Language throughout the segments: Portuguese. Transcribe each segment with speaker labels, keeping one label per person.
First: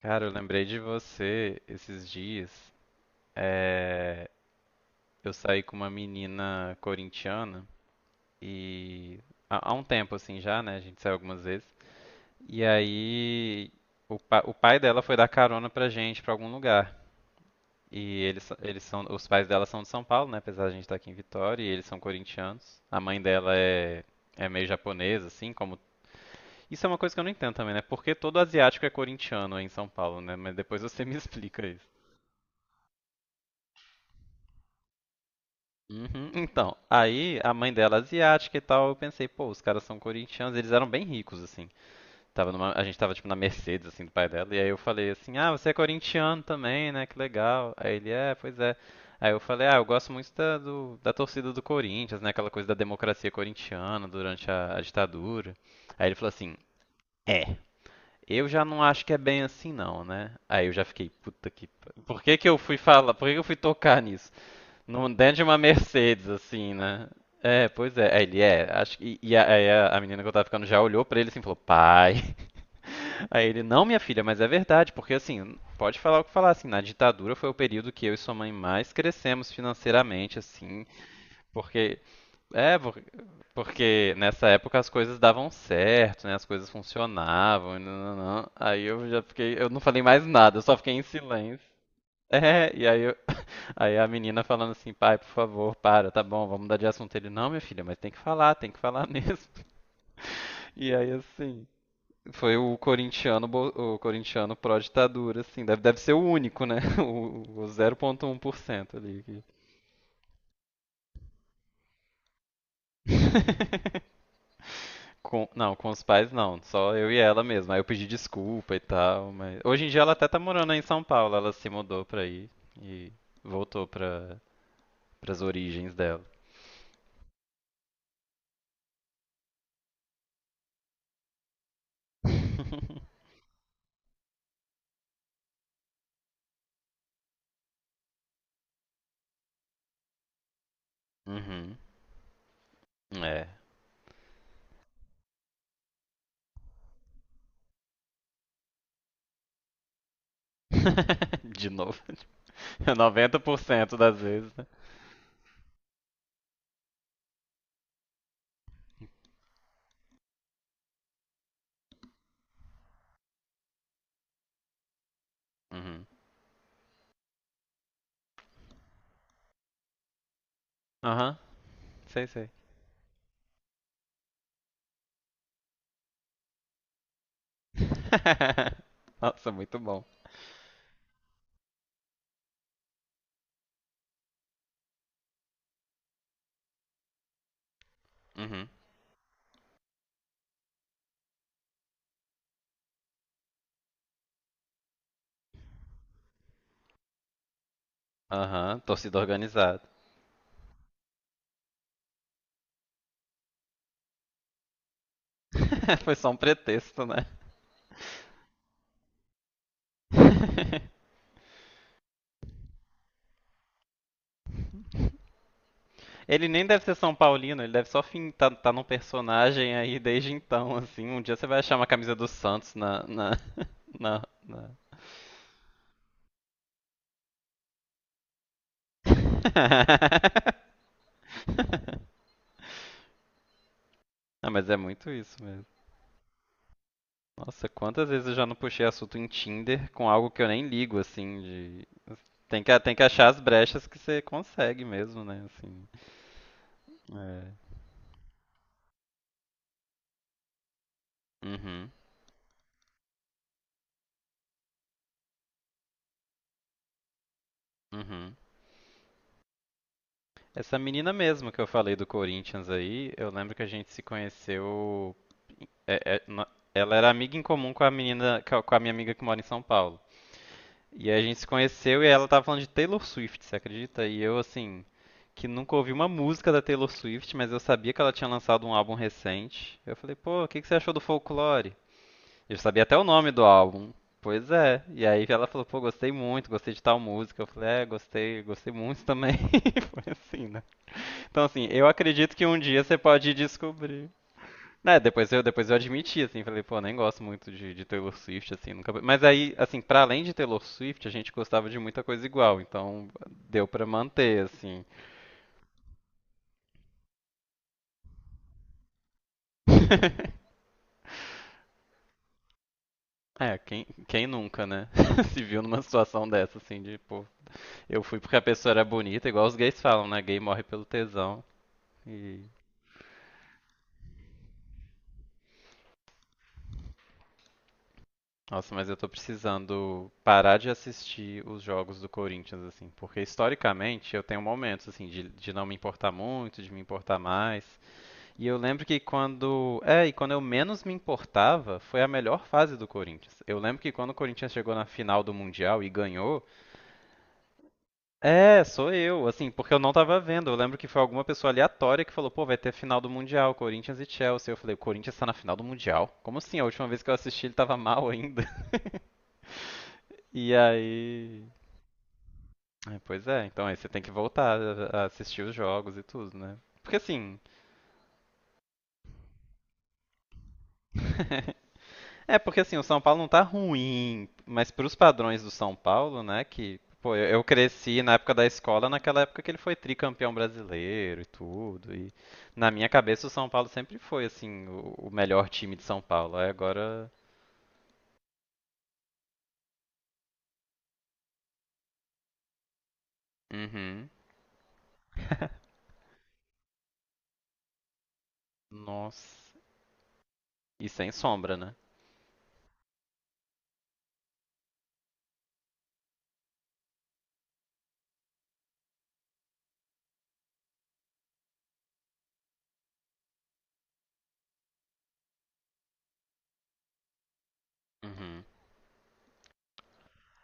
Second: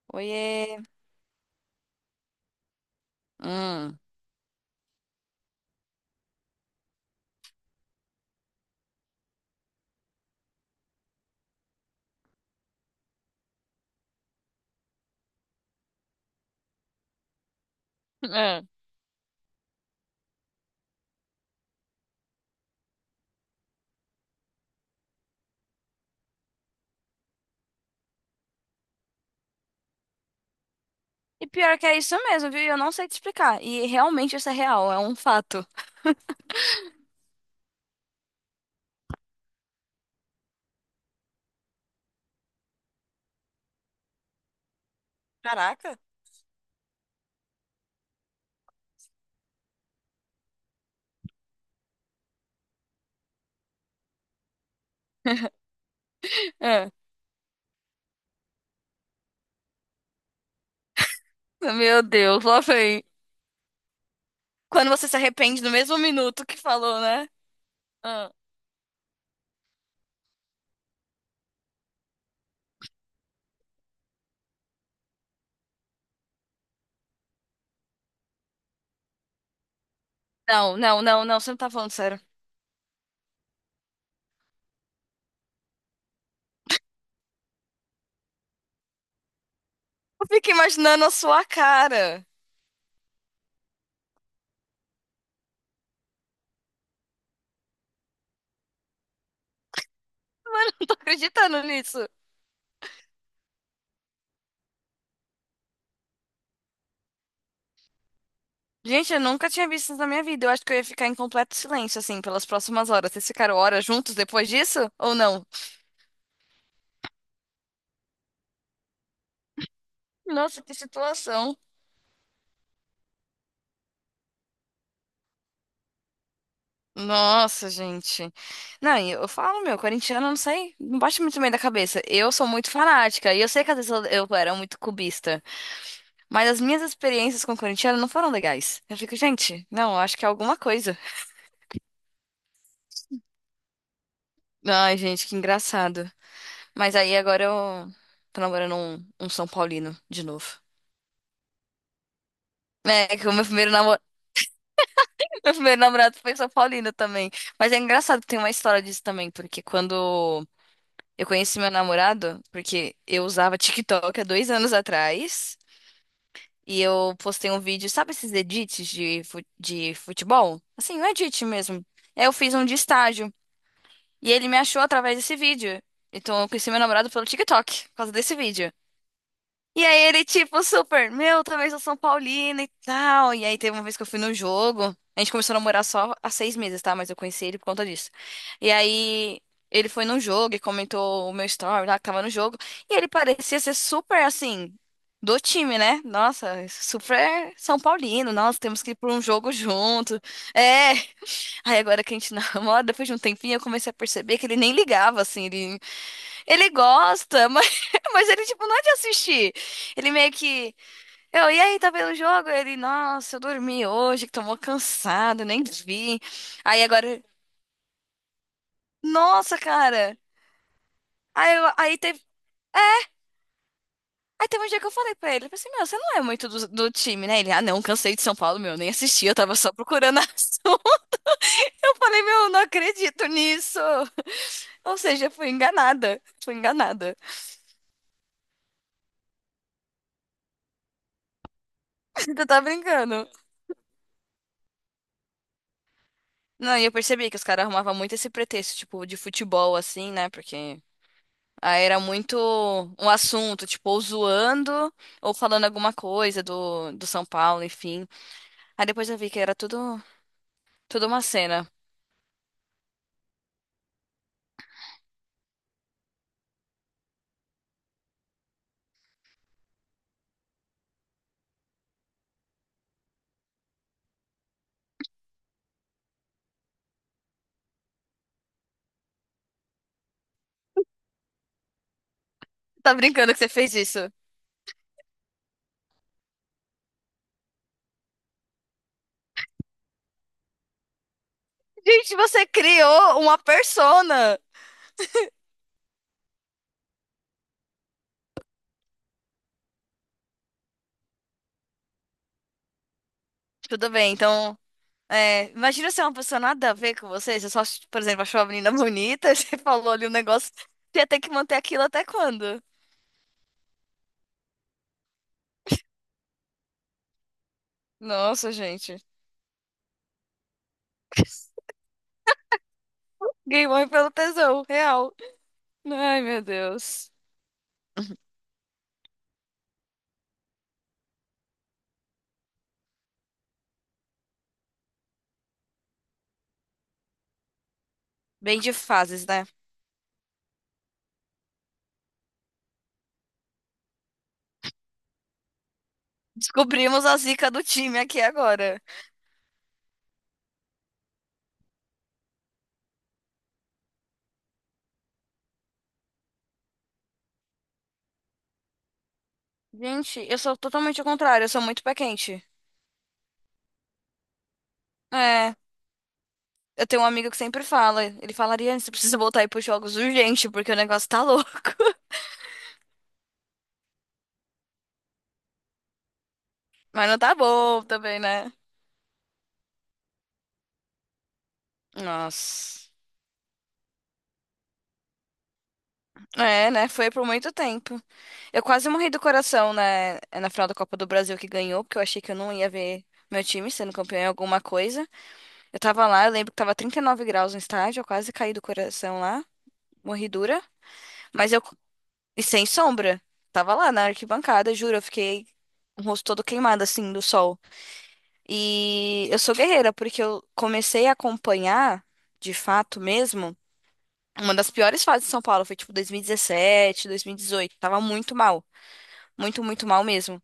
Speaker 1: Cara, eu lembrei de
Speaker 2: Oiê.
Speaker 1: você esses dias.
Speaker 2: Hum.
Speaker 1: É. Eu saí com uma menina corintiana e há um tempo assim já, né? A gente saiu algumas vezes. E aí o pai dela foi dar carona pra gente pra algum lugar. E
Speaker 2: Ah,
Speaker 1: os pais dela são de São Paulo, né? Apesar de a gente estar aqui em Vitória, e eles são corintianos. A mãe dela é meio japonesa, assim, como. Isso é uma coisa que eu não entendo também, né? Porque todo asiático é corintiano aí em São Paulo, né? Mas depois você me
Speaker 2: E
Speaker 1: explica
Speaker 2: pior
Speaker 1: isso.
Speaker 2: que é isso mesmo, viu? E Eu não sei te explicar. E realmente isso é real, é um fato.
Speaker 1: Uhum. Então, aí a mãe dela é asiática e tal, eu pensei, pô, os caras são corintianos, eles eram bem ricos, assim. A gente tava tipo na Mercedes, assim, do pai dela, e aí eu falei assim, ah, você é
Speaker 2: Caraca.
Speaker 1: corintiano também, né? Que legal. Aí ele, é, pois é. Aí eu falei, ah, eu gosto muito da torcida do Corinthians, né? Aquela coisa da democracia corintiana durante a ditadura. Aí ele falou assim,
Speaker 2: É.
Speaker 1: é. Eu já não acho que é bem assim não, né? Aí eu já fiquei, puta que...
Speaker 2: Meu
Speaker 1: Por que
Speaker 2: Deus,
Speaker 1: que eu
Speaker 2: lá
Speaker 1: fui
Speaker 2: vem.
Speaker 1: falar? Por que que eu fui tocar nisso?
Speaker 2: Quando você se
Speaker 1: Dentro de uma
Speaker 2: arrepende no mesmo
Speaker 1: Mercedes,
Speaker 2: minuto que
Speaker 1: assim,
Speaker 2: falou,
Speaker 1: né?
Speaker 2: né?
Speaker 1: É, pois é. Aí
Speaker 2: Ah.
Speaker 1: ele é, acho que. E a menina que eu tava ficando já olhou pra ele assim e falou, pai. Aí ele, não, minha filha, mas é verdade, porque assim, pode falar o que falar, assim, na ditadura foi o período que eu e sua mãe mais crescemos financeiramente,
Speaker 2: Não,
Speaker 1: assim,
Speaker 2: não, não, não, você não tá falando
Speaker 1: porque.
Speaker 2: sério.
Speaker 1: É, por- Porque nessa época as coisas davam certo, né? As coisas funcionavam, e não, não, não. Aí eu já fiquei. Eu não falei mais
Speaker 2: Eu fico
Speaker 1: nada, eu só fiquei em
Speaker 2: imaginando a sua
Speaker 1: silêncio.
Speaker 2: cara.
Speaker 1: É. Aí a menina falando assim, pai, por favor, para, tá bom, vamos mudar de assunto. Ele, não, minha filha, mas tem que falar mesmo.
Speaker 2: Mano, eu não
Speaker 1: E
Speaker 2: tô
Speaker 1: aí,
Speaker 2: acreditando
Speaker 1: assim,
Speaker 2: nisso.
Speaker 1: foi o corintiano pró-ditadura, assim, deve ser o único, né? O 0,1%
Speaker 2: Gente, eu
Speaker 1: ali.
Speaker 2: nunca tinha visto isso na minha vida. Eu acho que eu ia ficar em completo silêncio, assim, pelas próximas horas. Vocês ficaram horas juntos depois disso? Ou não?
Speaker 1: Não, com os pais não, só eu e ela mesmo. Aí eu pedi desculpa e tal, mas hoje em dia ela até tá
Speaker 2: Nossa,
Speaker 1: morando
Speaker 2: que
Speaker 1: aí em São Paulo, ela
Speaker 2: situação.
Speaker 1: se mudou pra aí e voltou pras origens dela.
Speaker 2: Nossa, gente. Não, e eu falo, meu, corintiano, não sei, não bate muito bem da cabeça. Eu sou muito fanática, e eu sei que às vezes eu era muito cubista, mas as minhas experiências com corintiano não foram legais. Eu fico, gente, não, acho que é alguma coisa.
Speaker 1: Uhum. É.
Speaker 2: Ai, gente, que engraçado. Mas aí agora eu tô namorando um São Paulino de novo.
Speaker 1: De novo.
Speaker 2: É, que o meu primeiro
Speaker 1: 90%
Speaker 2: namorado,
Speaker 1: das vezes, né?
Speaker 2: meu primeiro namorado foi São Paulino também. Mas é engraçado que tem uma história disso também, porque quando eu conheci meu namorado, porque eu usava TikTok há 2 anos atrás
Speaker 1: Uhum.
Speaker 2: e eu postei um vídeo. Sabe esses edits de, de futebol? Assim, um
Speaker 1: Aham,
Speaker 2: edit mesmo. Aí
Speaker 1: sei,
Speaker 2: eu
Speaker 1: sei.
Speaker 2: fiz um de estágio e ele me achou através desse vídeo. Então eu conheci meu namorado pelo TikTok por causa desse vídeo.
Speaker 1: Nossa, muito
Speaker 2: E
Speaker 1: bom.
Speaker 2: aí ele, tipo, super, meu, talvez eu sou São Paulino e tal. E aí teve uma vez que eu fui no jogo. A gente começou a namorar só há 6 meses, tá? Mas eu conheci ele por conta disso.
Speaker 1: Uhum.
Speaker 2: E aí ele foi num jogo e comentou o meu story lá que tava no jogo. E ele parecia ser super, assim, do time, né? Nossa, super São Paulino. Nossa,
Speaker 1: Aham,
Speaker 2: temos que ir pra
Speaker 1: torcida
Speaker 2: um jogo
Speaker 1: organizada.
Speaker 2: junto. É. Aí agora que a gente namora, depois de um tempinho, eu comecei a perceber que ele nem ligava, assim. Ele
Speaker 1: Foi só um
Speaker 2: ele
Speaker 1: pretexto, né?
Speaker 2: gosta, mas, mas ele, tipo, não é de assistir. Ele meio que. Eu, e aí, tá vendo o jogo? Ele, nossa, eu dormi hoje, que tô mó cansado, nem vi.
Speaker 1: Ele nem
Speaker 2: Aí
Speaker 1: deve ser São
Speaker 2: agora,
Speaker 1: Paulino, ele deve só fim, tá num
Speaker 2: nossa,
Speaker 1: personagem aí
Speaker 2: cara.
Speaker 1: desde então, assim. Um dia você
Speaker 2: Aí,
Speaker 1: vai
Speaker 2: eu-
Speaker 1: achar uma
Speaker 2: aí
Speaker 1: camisa
Speaker 2: teve.
Speaker 1: do Santos na.
Speaker 2: Aí teve um
Speaker 1: na...
Speaker 2: dia que eu falei pra ele, eu falei assim, meu, você não é muito do, time, né? Ele, ah, não, cansei de São Paulo, meu, nem assisti, eu tava só procurando a ação. Eu falei, meu, eu não acredito nisso.
Speaker 1: ah, mas é
Speaker 2: Ou
Speaker 1: muito
Speaker 2: seja,
Speaker 1: isso
Speaker 2: fui
Speaker 1: mesmo.
Speaker 2: enganada. Fui enganada.
Speaker 1: Nossa, quantas vezes eu já não puxei assunto em Tinder com algo que eu nem ligo, assim.
Speaker 2: Você tá
Speaker 1: Tem que achar
Speaker 2: brincando.
Speaker 1: as brechas que você consegue mesmo, né, assim.
Speaker 2: Não, e eu percebi que os caras
Speaker 1: É.
Speaker 2: arrumavam muito esse pretexto, tipo, de futebol, assim, né? Porque aí
Speaker 1: Uhum,
Speaker 2: era muito um assunto, tipo, ou zoando ou falando alguma coisa do, São Paulo, enfim.
Speaker 1: uhum.
Speaker 2: Aí depois eu vi que era
Speaker 1: Essa
Speaker 2: tudo
Speaker 1: menina
Speaker 2: uma
Speaker 1: mesmo que eu
Speaker 2: cena.
Speaker 1: falei do Corinthians aí, eu lembro que a gente se conheceu... é- é- no- Ela era amiga em comum com a menina, com a minha amiga que mora em São Paulo. E a gente se conheceu e ela tava falando de Taylor Swift, você acredita? E eu, assim, que nunca ouvi uma música da Taylor Swift, mas eu sabia que ela tinha lançado um álbum recente. Eu falei, pô, o que que você achou do Folklore? Eu sabia
Speaker 2: Tá
Speaker 1: até o nome
Speaker 2: brincando que
Speaker 1: do
Speaker 2: você fez
Speaker 1: álbum.
Speaker 2: isso?
Speaker 1: Pois é. E aí ela falou, pô, gostei muito, gostei de tal música. Eu falei, é, gostei, gostei muito também. Foi assim, né? Então, assim, eu
Speaker 2: Gente,
Speaker 1: acredito que
Speaker 2: você
Speaker 1: um dia você
Speaker 2: criou
Speaker 1: pode
Speaker 2: uma
Speaker 1: descobrir.
Speaker 2: persona!
Speaker 1: É, depois eu admiti, assim, falei, pô, nem gosto muito de Taylor Swift, assim, nunca. Mas aí, assim, pra além de Taylor Swift, a gente gostava de muita coisa igual, então deu pra
Speaker 2: Tudo bem,
Speaker 1: manter,
Speaker 2: então.
Speaker 1: assim.
Speaker 2: É, imagina se é uma pessoa nada a ver com você. Você só, por exemplo, achou a menina bonita, você falou ali um negócio. Você ia ter que manter aquilo até quando?
Speaker 1: É, quem nunca, né? Se viu numa situação dessa, assim, de, pô, eu fui porque a
Speaker 2: Nossa,
Speaker 1: pessoa era
Speaker 2: gente.
Speaker 1: bonita, igual os gays falam, né? Gay morre pelo tesão. E,
Speaker 2: Gay morre pelo tesão, real. Ai, meu Deus.
Speaker 1: nossa, mas eu tô precisando parar de assistir os jogos do Corinthians, assim, porque historicamente eu tenho momentos, assim, de não me importar muito, de me importar mais. E eu
Speaker 2: Bem de
Speaker 1: lembro que
Speaker 2: fases, né?
Speaker 1: quando. É, e quando eu menos me importava, foi a melhor fase do Corinthians. Eu lembro que quando o Corinthians chegou na final do Mundial e ganhou.
Speaker 2: Descobrimos a zica do time aqui
Speaker 1: É,
Speaker 2: agora.
Speaker 1: sou eu, assim, porque eu não tava vendo. Eu lembro que foi alguma pessoa aleatória que falou, pô, vai ter final do Mundial, Corinthians e Chelsea. Eu falei, o Corinthians tá na final do Mundial? Como assim? A última vez que eu assisti ele tava mal ainda.
Speaker 2: Gente, eu
Speaker 1: E
Speaker 2: sou totalmente ao
Speaker 1: aí.
Speaker 2: contrário, eu sou muito pé quente.
Speaker 1: Pois é, então aí você tem que voltar a assistir os
Speaker 2: É,
Speaker 1: jogos e tudo, né?
Speaker 2: eu
Speaker 1: Porque
Speaker 2: tenho um amigo que
Speaker 1: assim,
Speaker 2: sempre fala, ele falaria, você precisa voltar aí pros jogos urgente, porque o negócio tá louco.
Speaker 1: É, porque assim, o São Paulo não tá ruim, mas pros padrões do São Paulo, né, que,
Speaker 2: Mas
Speaker 1: pô,
Speaker 2: não
Speaker 1: eu,
Speaker 2: tá
Speaker 1: eu
Speaker 2: bom
Speaker 1: cresci na
Speaker 2: também,
Speaker 1: época da
Speaker 2: né?
Speaker 1: escola, naquela época que ele foi tricampeão brasileiro e tudo, e na
Speaker 2: Nossa.
Speaker 1: minha cabeça o São Paulo sempre foi, assim, o melhor time de São Paulo. Aí
Speaker 2: É, né? Foi
Speaker 1: agora,
Speaker 2: por muito tempo. Eu quase morri do coração, né? É Na final da Copa do Brasil que ganhou, porque eu achei que eu não ia ver meu time sendo
Speaker 1: uhum,
Speaker 2: campeão em alguma coisa. Eu tava lá, eu lembro que tava 39 graus no estádio, eu quase caí do coração lá,
Speaker 1: nossa,
Speaker 2: morri dura,
Speaker 1: e sem
Speaker 2: mas
Speaker 1: sombra,
Speaker 2: eu,
Speaker 1: né?
Speaker 2: e sem sombra, tava lá na arquibancada, juro, eu fiquei com o rosto todo queimado, assim, do sol. E eu sou guerreira, porque eu comecei a acompanhar, de fato mesmo, uma das piores fases de São Paulo, foi tipo 2017, 2018, tava muito
Speaker 1: Uhum.
Speaker 2: mal, muito mal mesmo.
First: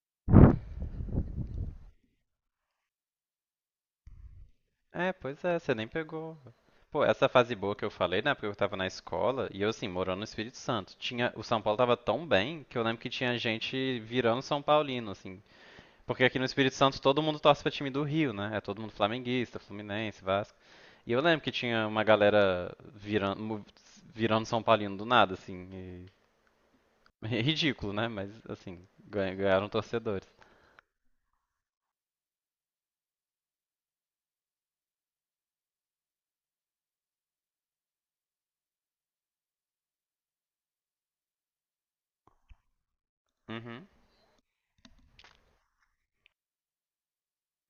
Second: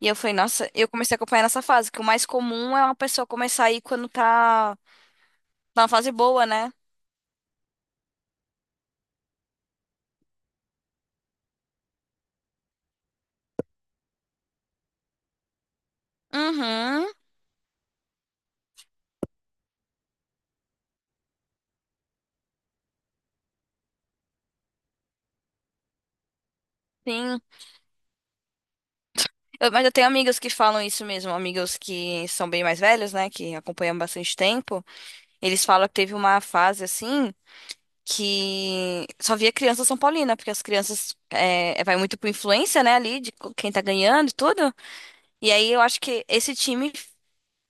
Speaker 2: E eu falei, nossa, eu comecei a acompanhar nessa fase, que o mais comum é uma pessoa começar a ir quando
Speaker 1: É, pois é, você
Speaker 2: tá
Speaker 1: nem
Speaker 2: numa fase
Speaker 1: pegou.
Speaker 2: boa, né?
Speaker 1: Pô, essa fase boa que eu falei, né? Porque eu tava na escola e eu, assim, morando no Espírito Santo. O São Paulo tava tão bem que eu lembro que tinha gente virando São Paulino, assim. Porque aqui no Espírito Santo
Speaker 2: Uhum.
Speaker 1: todo mundo torce pra time do Rio, né? É todo mundo flamenguista, Fluminense, Vasco. E eu lembro que tinha uma galera virando São Paulino do nada, assim.
Speaker 2: Sim,
Speaker 1: É ridículo, né? Mas, assim, ganharam
Speaker 2: Eu- mas eu tenho
Speaker 1: torcedores.
Speaker 2: amigas que falam isso mesmo, amigas que são bem mais velhas, né, que acompanham bastante tempo. Eles falam que teve uma fase assim que só via criança São Paulina, porque as crianças é, vai muito por influência, né, ali de quem tá
Speaker 1: Uhum.
Speaker 2: ganhando e tudo. E aí eu acho que esse time,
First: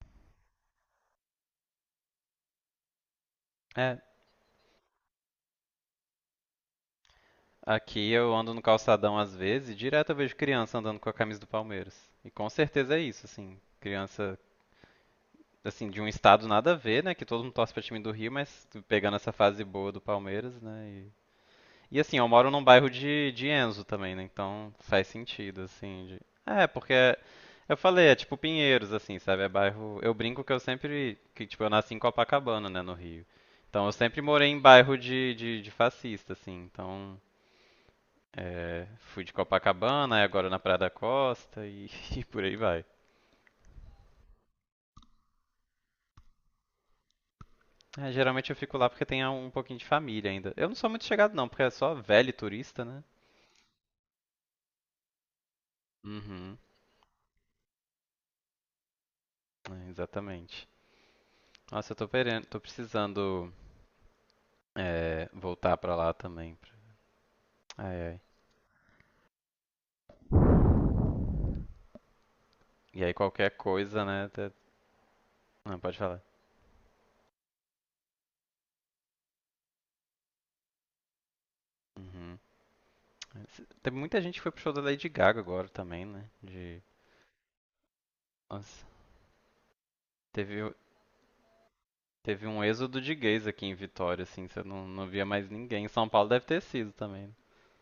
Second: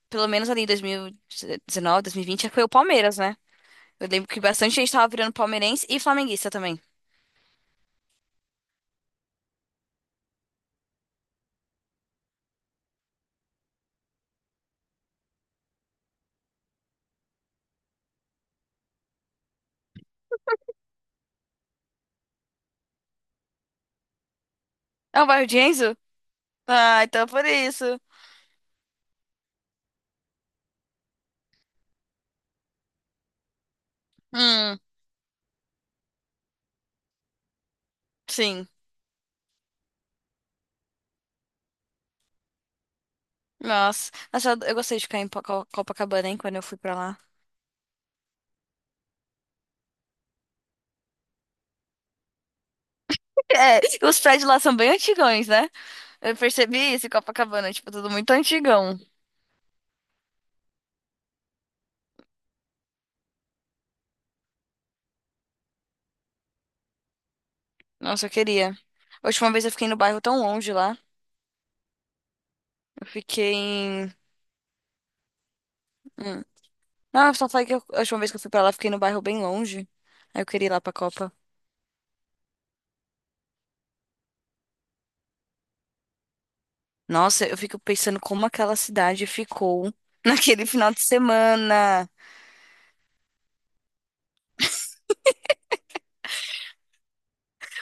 Speaker 2: pelo menos ali em 2019, 2020, foi o Palmeiras, né?
Speaker 1: É.
Speaker 2: Eu lembro que bastante gente tava virando palmeirense e flamenguista também.
Speaker 1: Aqui eu ando no calçadão às vezes e direto eu vejo criança andando com a camisa do Palmeiras. E com certeza é isso, assim. Criança, assim, de um estado nada a ver, né? Que todo mundo torce pra time do Rio, mas pegando essa fase boa do Palmeiras, né? E assim, eu moro num bairro de Enzo também, né? Então faz
Speaker 2: É o bairro de
Speaker 1: sentido,
Speaker 2: Enzo?
Speaker 1: assim. É, porque
Speaker 2: Ah, então por
Speaker 1: eu
Speaker 2: isso.
Speaker 1: falei, é tipo Pinheiros, assim, sabe? É bairro. Eu brinco que eu sempre. Que, tipo, eu nasci em Copacabana, né, no Rio. Então eu sempre morei em
Speaker 2: Hum,
Speaker 1: bairro de fascista, assim. Então.
Speaker 2: sim.
Speaker 1: É, fui de Copacabana, aí agora na Praia da Costa e, e por aí vai.
Speaker 2: Nossa, nossa, eu gostei de ficar em Copacabana, hein, quando eu fui pra lá.
Speaker 1: É, geralmente eu fico lá porque tem um pouquinho de família ainda. Eu não sou muito chegado, não, porque é só velho e turista, né?
Speaker 2: É, os prédios lá são bem antigões, né? Eu
Speaker 1: Uhum,
Speaker 2: percebi isso em Copacabana, tipo, tudo muito antigão.
Speaker 1: é, exatamente. Nossa, eu tô precisando. É, voltar pra lá também. Ai, ai.
Speaker 2: Nossa, eu queria. A última vez eu fiquei no bairro tão longe lá.
Speaker 1: E
Speaker 2: Eu
Speaker 1: aí
Speaker 2: fiquei
Speaker 1: qualquer coisa,
Speaker 2: em.
Speaker 1: né? Não, pode falar.
Speaker 2: Hum. Não, eu só falei que a última vez que eu fui pra lá, eu fiquei no bairro bem longe. Aí eu queria ir lá pra Copa.
Speaker 1: Uhum. Teve muita gente que foi pro show da Lady Gaga agora também, né? De.
Speaker 2: Nossa, eu fico pensando como aquela
Speaker 1: Nossa.
Speaker 2: cidade ficou naquele
Speaker 1: Teve,
Speaker 2: final de semana.
Speaker 1: teve um êxodo de gays aqui em Vitória, assim, você não via mais ninguém. Em São Paulo deve ter sido também.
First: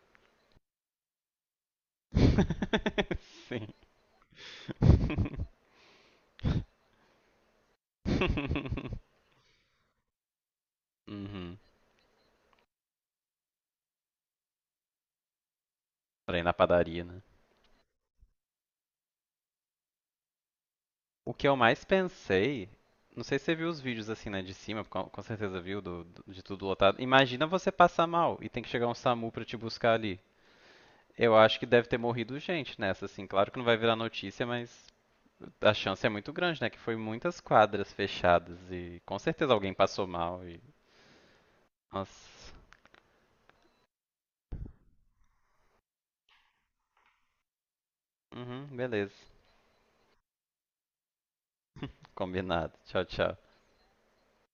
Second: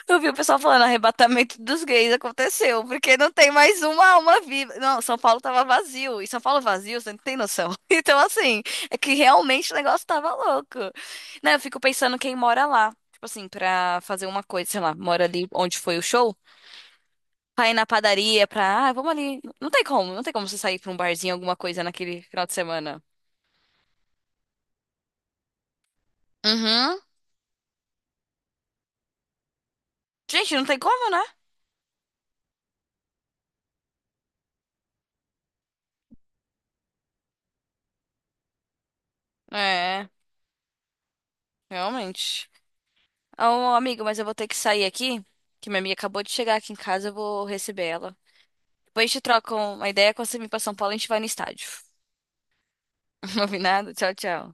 Speaker 2: Eu vi o pessoal falando, arrebatamento dos gays aconteceu, porque não tem
Speaker 1: Sim.
Speaker 2: mais uma alma viva. Não, São Paulo tava vazio, e São Paulo vazio, você não tem noção. Então, assim, é que realmente o negócio tava louco. Né,
Speaker 1: Uhum.
Speaker 2: eu fico pensando quem mora lá, tipo assim, pra fazer uma coisa, sei lá, mora ali onde foi o show,
Speaker 1: Pra ir na padaria, né?
Speaker 2: pra ir na padaria, pra, ah, vamos ali. Não tem como, não tem como você sair pra um
Speaker 1: O
Speaker 2: barzinho,
Speaker 1: que eu
Speaker 2: alguma coisa
Speaker 1: mais
Speaker 2: naquele final de
Speaker 1: pensei,
Speaker 2: semana.
Speaker 1: não sei se você viu os vídeos assim, né, de cima, com certeza viu, de tudo
Speaker 2: Uhum.
Speaker 1: lotado. Imagina você passar mal e tem que chegar um SAMU pra te buscar ali.
Speaker 2: Gente, não tem como, né?
Speaker 1: Eu acho que deve ter morrido gente nessa, assim. Claro que não vai virar notícia, mas a chance é muito grande, né? Que foi muitas quadras fechadas e com certeza alguém passou
Speaker 2: É,
Speaker 1: mal.
Speaker 2: realmente.
Speaker 1: Nossa.
Speaker 2: Ô, amigo, mas eu vou ter que sair aqui, que minha amiga acabou de chegar aqui em casa, eu vou receber ela.
Speaker 1: Uhum,
Speaker 2: Depois a
Speaker 1: beleza.
Speaker 2: gente troca uma ideia, quando você vir pra São Paulo, a gente vai no estádio.
Speaker 1: Combinado. Tchau, tchau.
Speaker 2: Combinado? Tchau, tchau.